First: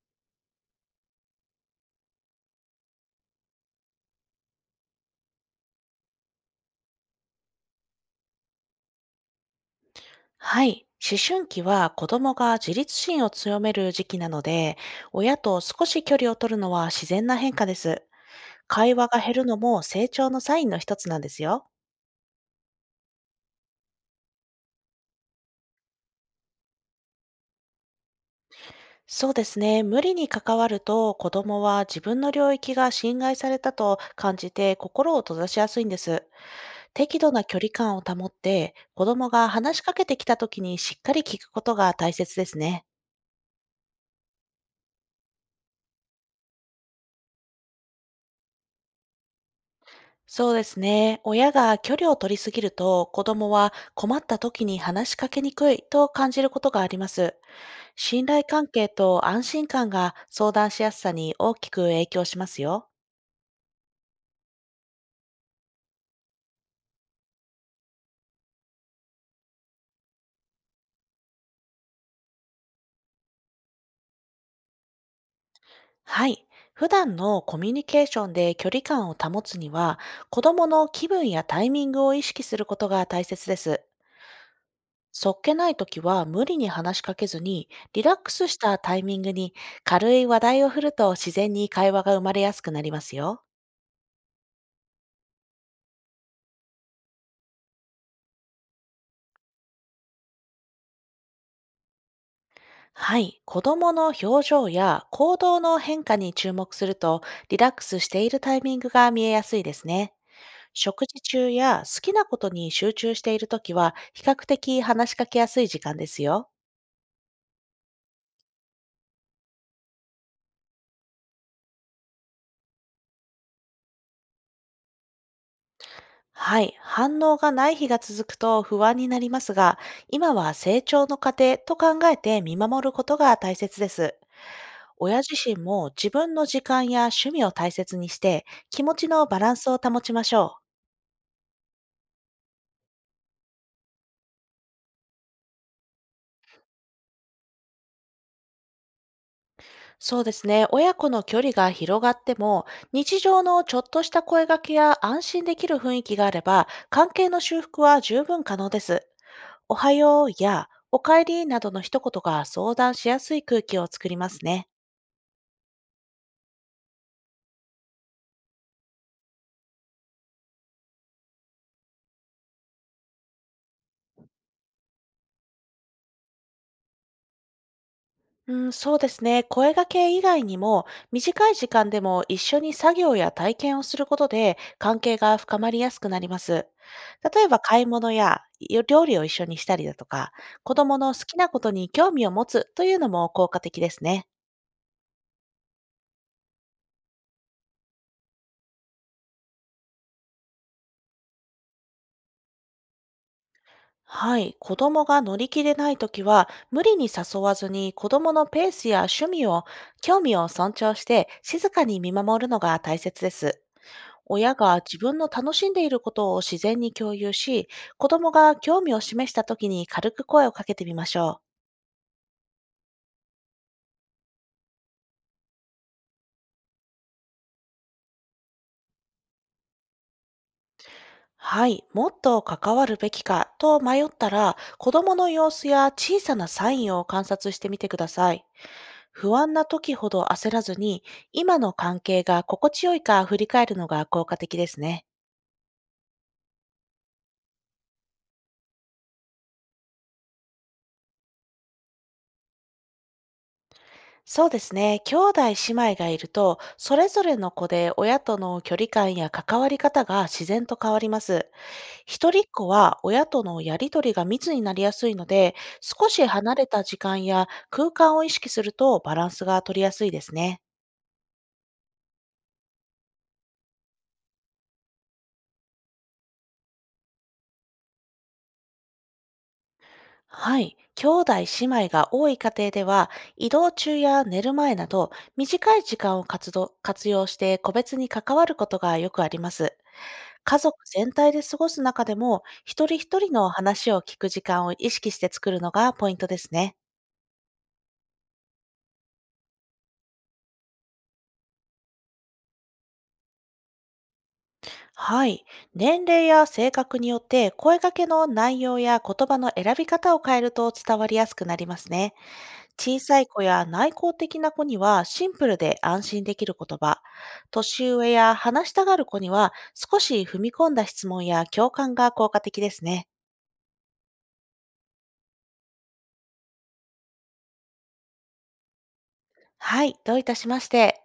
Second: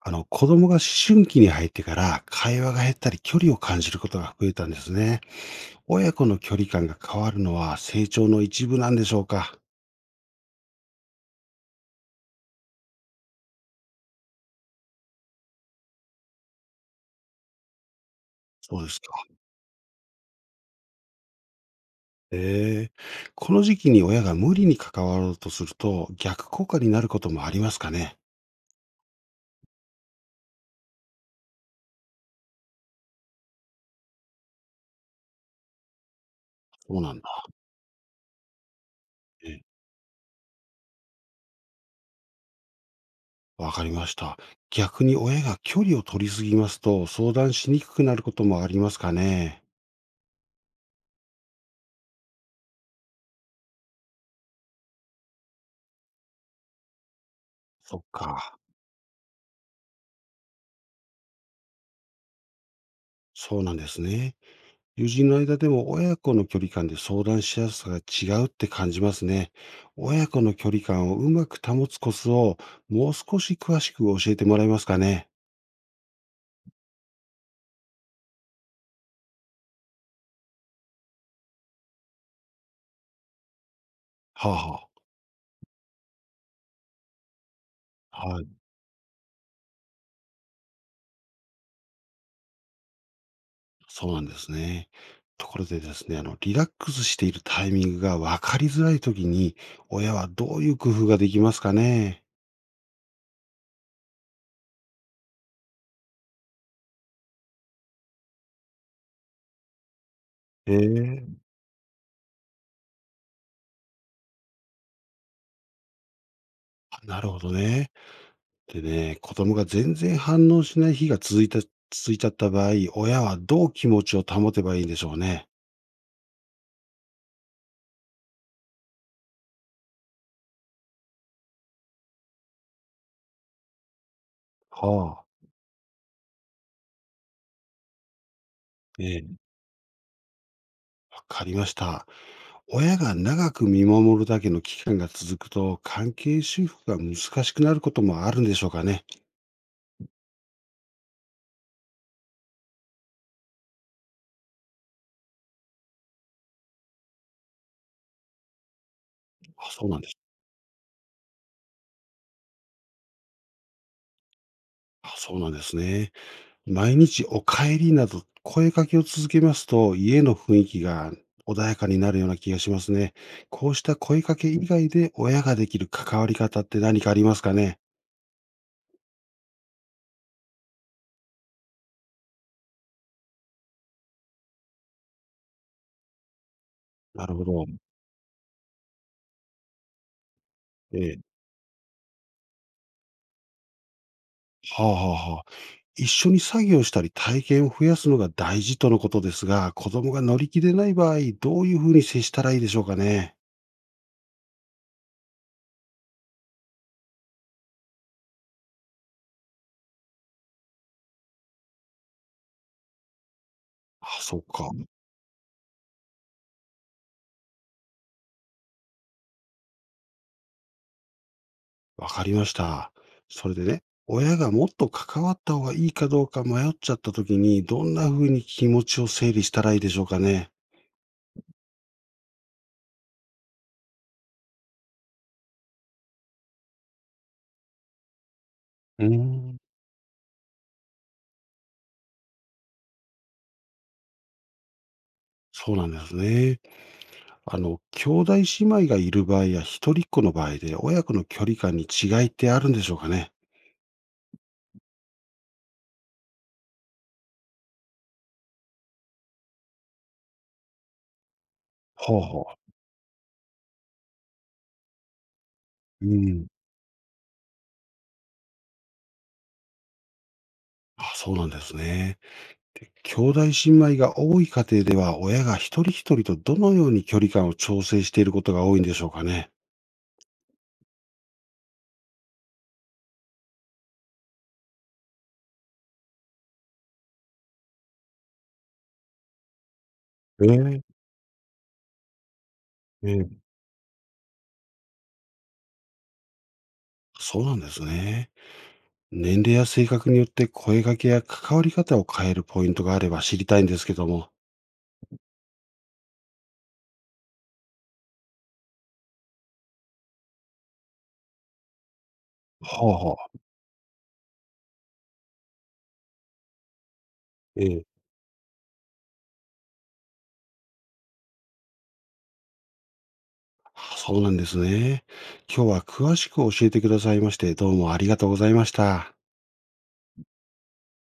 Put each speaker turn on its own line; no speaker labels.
子供が思春期に入ってから会話が減ったり距離を感じることが増えたんですね。親子の距離感が変わるのは成長の一部なんでしょうか？
はい。思春期は子供が自立心を強める時期なので、親と少し距離を取るのは自然な変化です。
そうで
会
す
話が
か。
減るのも成長のサインの一つなんですよ。
ええ。この時期に親が無理に関わろうとすると逆効果になることもありますかね？
そうですね。無理に関わると子供は自分の領域が侵害されたと感じて心を閉ざしやすいんです。
そうな
適
ん
度な
だ。
距離感を保って、子供が
ええ、
話しかけてきた時にしっかり聞くことが大切ですね。
わかりました。逆に親が距離を取りすぎますと相談しにくくなることもありますかね？
そうですね。親が距離を取りすぎると、子供は困った時に話しかけにくいと感じることがあります。
そっ
信頼
か。
関係と安心感が相談しやすさに大きく影響しますよ。
そうなんですね。友人の間でも親子の距離感で相談しやすさが違うって感じますね。親子の距離感をうまく保つコツを、もう少し詳しく教えてもらえますかね。
はい。普段のコミュニケーションで距離感を保つには、子供の気分やタイミングを意識することが大切です。
はあ、は
そっけない時は無理に話しかけずに、リラッ
あ、
ク
はい、
スしたタイミングに軽い話題を振ると自然に会話が生まれやすくなりますよ。
そうなんですね。ところでですね、リラックスしているタイミングが分かりづらいときに、親はどういう工夫ができますかね。
はい。子供の表情や行動の変化に注目すると、リラックスしているタイミングが見えやすいですね。食事
ええ。
中や好きなことに集中しているときは、比較的話しかけやすい時間ですよ。
あ、なるほどね。でね、子供が全然反応しない日が続いた、続いちゃった場合、親はどう気持ちを保てばいいんでしょうね。
はい。反応がない日が続くと不安になりますが、今は成長の過程と考えて見守ることが大切です。親
は
自
あ、
身も自分の時間や趣味を大切にして、気持ち
え
の
え、
バランスを保ちましょう。
わかりました。親が長く見守るだけの期間が続くと、関係修復が難しくなることもあるんでしょうかね。
そうですね。親子の距離が広がっても、日常のちょっとした声掛けや安心できる雰囲気があれば、関係の修復は十分可能です。
あ、
お
そう
は
なんです。
ようやおかえりなどの一言が相談しやすい空気を作りますね。
あ、そうなんですね。毎日お帰りなど声かけを続けますと、家の雰囲気が穏やかになるような気がしますね。こうした声かけ以外で親ができる関わり方って何かありますかね。
うん、そうですね。声掛け以外にも、短い時間でも一緒に作業や体験をすることで、関係が深まりやすくなります。
なる
例
ほ
えば、
ど。
買い物や料理を一緒にしたりだとか、子供
え
の
え。
好きなことに興味を持つというのも効果的ですね。
はあはあはあ。一緒に作業したり体験を増やすのが大事とのことですが、子供が乗り気でない場合、どういうふうに接したらいいでしょうかね。
はい。子供が乗り切れないときは、無理に誘わずに子供のペースや趣味を、興味を尊重して、静かに見守るのが大切です。
あ、そっ
親
か。
が自分の楽しんでいることを自然に共有し、子供が興味を示した時に軽く声をかけてみましょう。
わかりました。それでね、親がもっと関わった方がいいかどうか迷っちゃった時に、どんなふうに気持ちを整理したらいいでしょうかね。
はい、もっと関わるべきかと迷ったら、子供の様子や小さなサインを観察してみてください。
うー
不安
ん。
な時ほど焦らずに、今の関係が心地よいか振り返るのが効果的ですね。
そうなんですね。兄弟姉妹がいる場合や一人っ子の場合で、親子の距離感に違いってあるんでしょうかね。
そうですね。兄弟姉妹がいると、それぞれの子で親との距離感や関わり方が自然と変わります。
ほう
一人っ
ほ
子は親とのやりとりが密になりやすいので、
う。う
少し
ん。
離れた時間や空間を意識するとバランスが取りやすいですね。
あ、そうなんですね。で兄弟姉妹が多い家庭では、親が一人一人とどのように距離感を調整していることが多いんでしょうかね。
はい。兄弟姉妹が多い家庭では、移動中や寝る前など、短い時間を活動活用して個別に関わることがよくあります。
え
家族
え、
全体で過ごす中でも、一人
え
一
え。
人の話を聞く時間を意識して作るのがポイントですね。
そうなんですね。年齢や性格によって声掛けや関わり方を変えるポイントがあれば知りたいんですけども。
はい。年齢や性格によって声掛けの内容や言葉の選び方を変えると伝わりやすくなりますね。
は
小さい
は。
子や内向的な子にはシンプルで安心できる言葉。
え
年
え。
上や話したがる子には少し踏み込んだ質問や共感が効果的ですね。
そうなんですね。今日は詳しく教えてくださいまして、どうもありがとうございました。
はい。どういたしまして。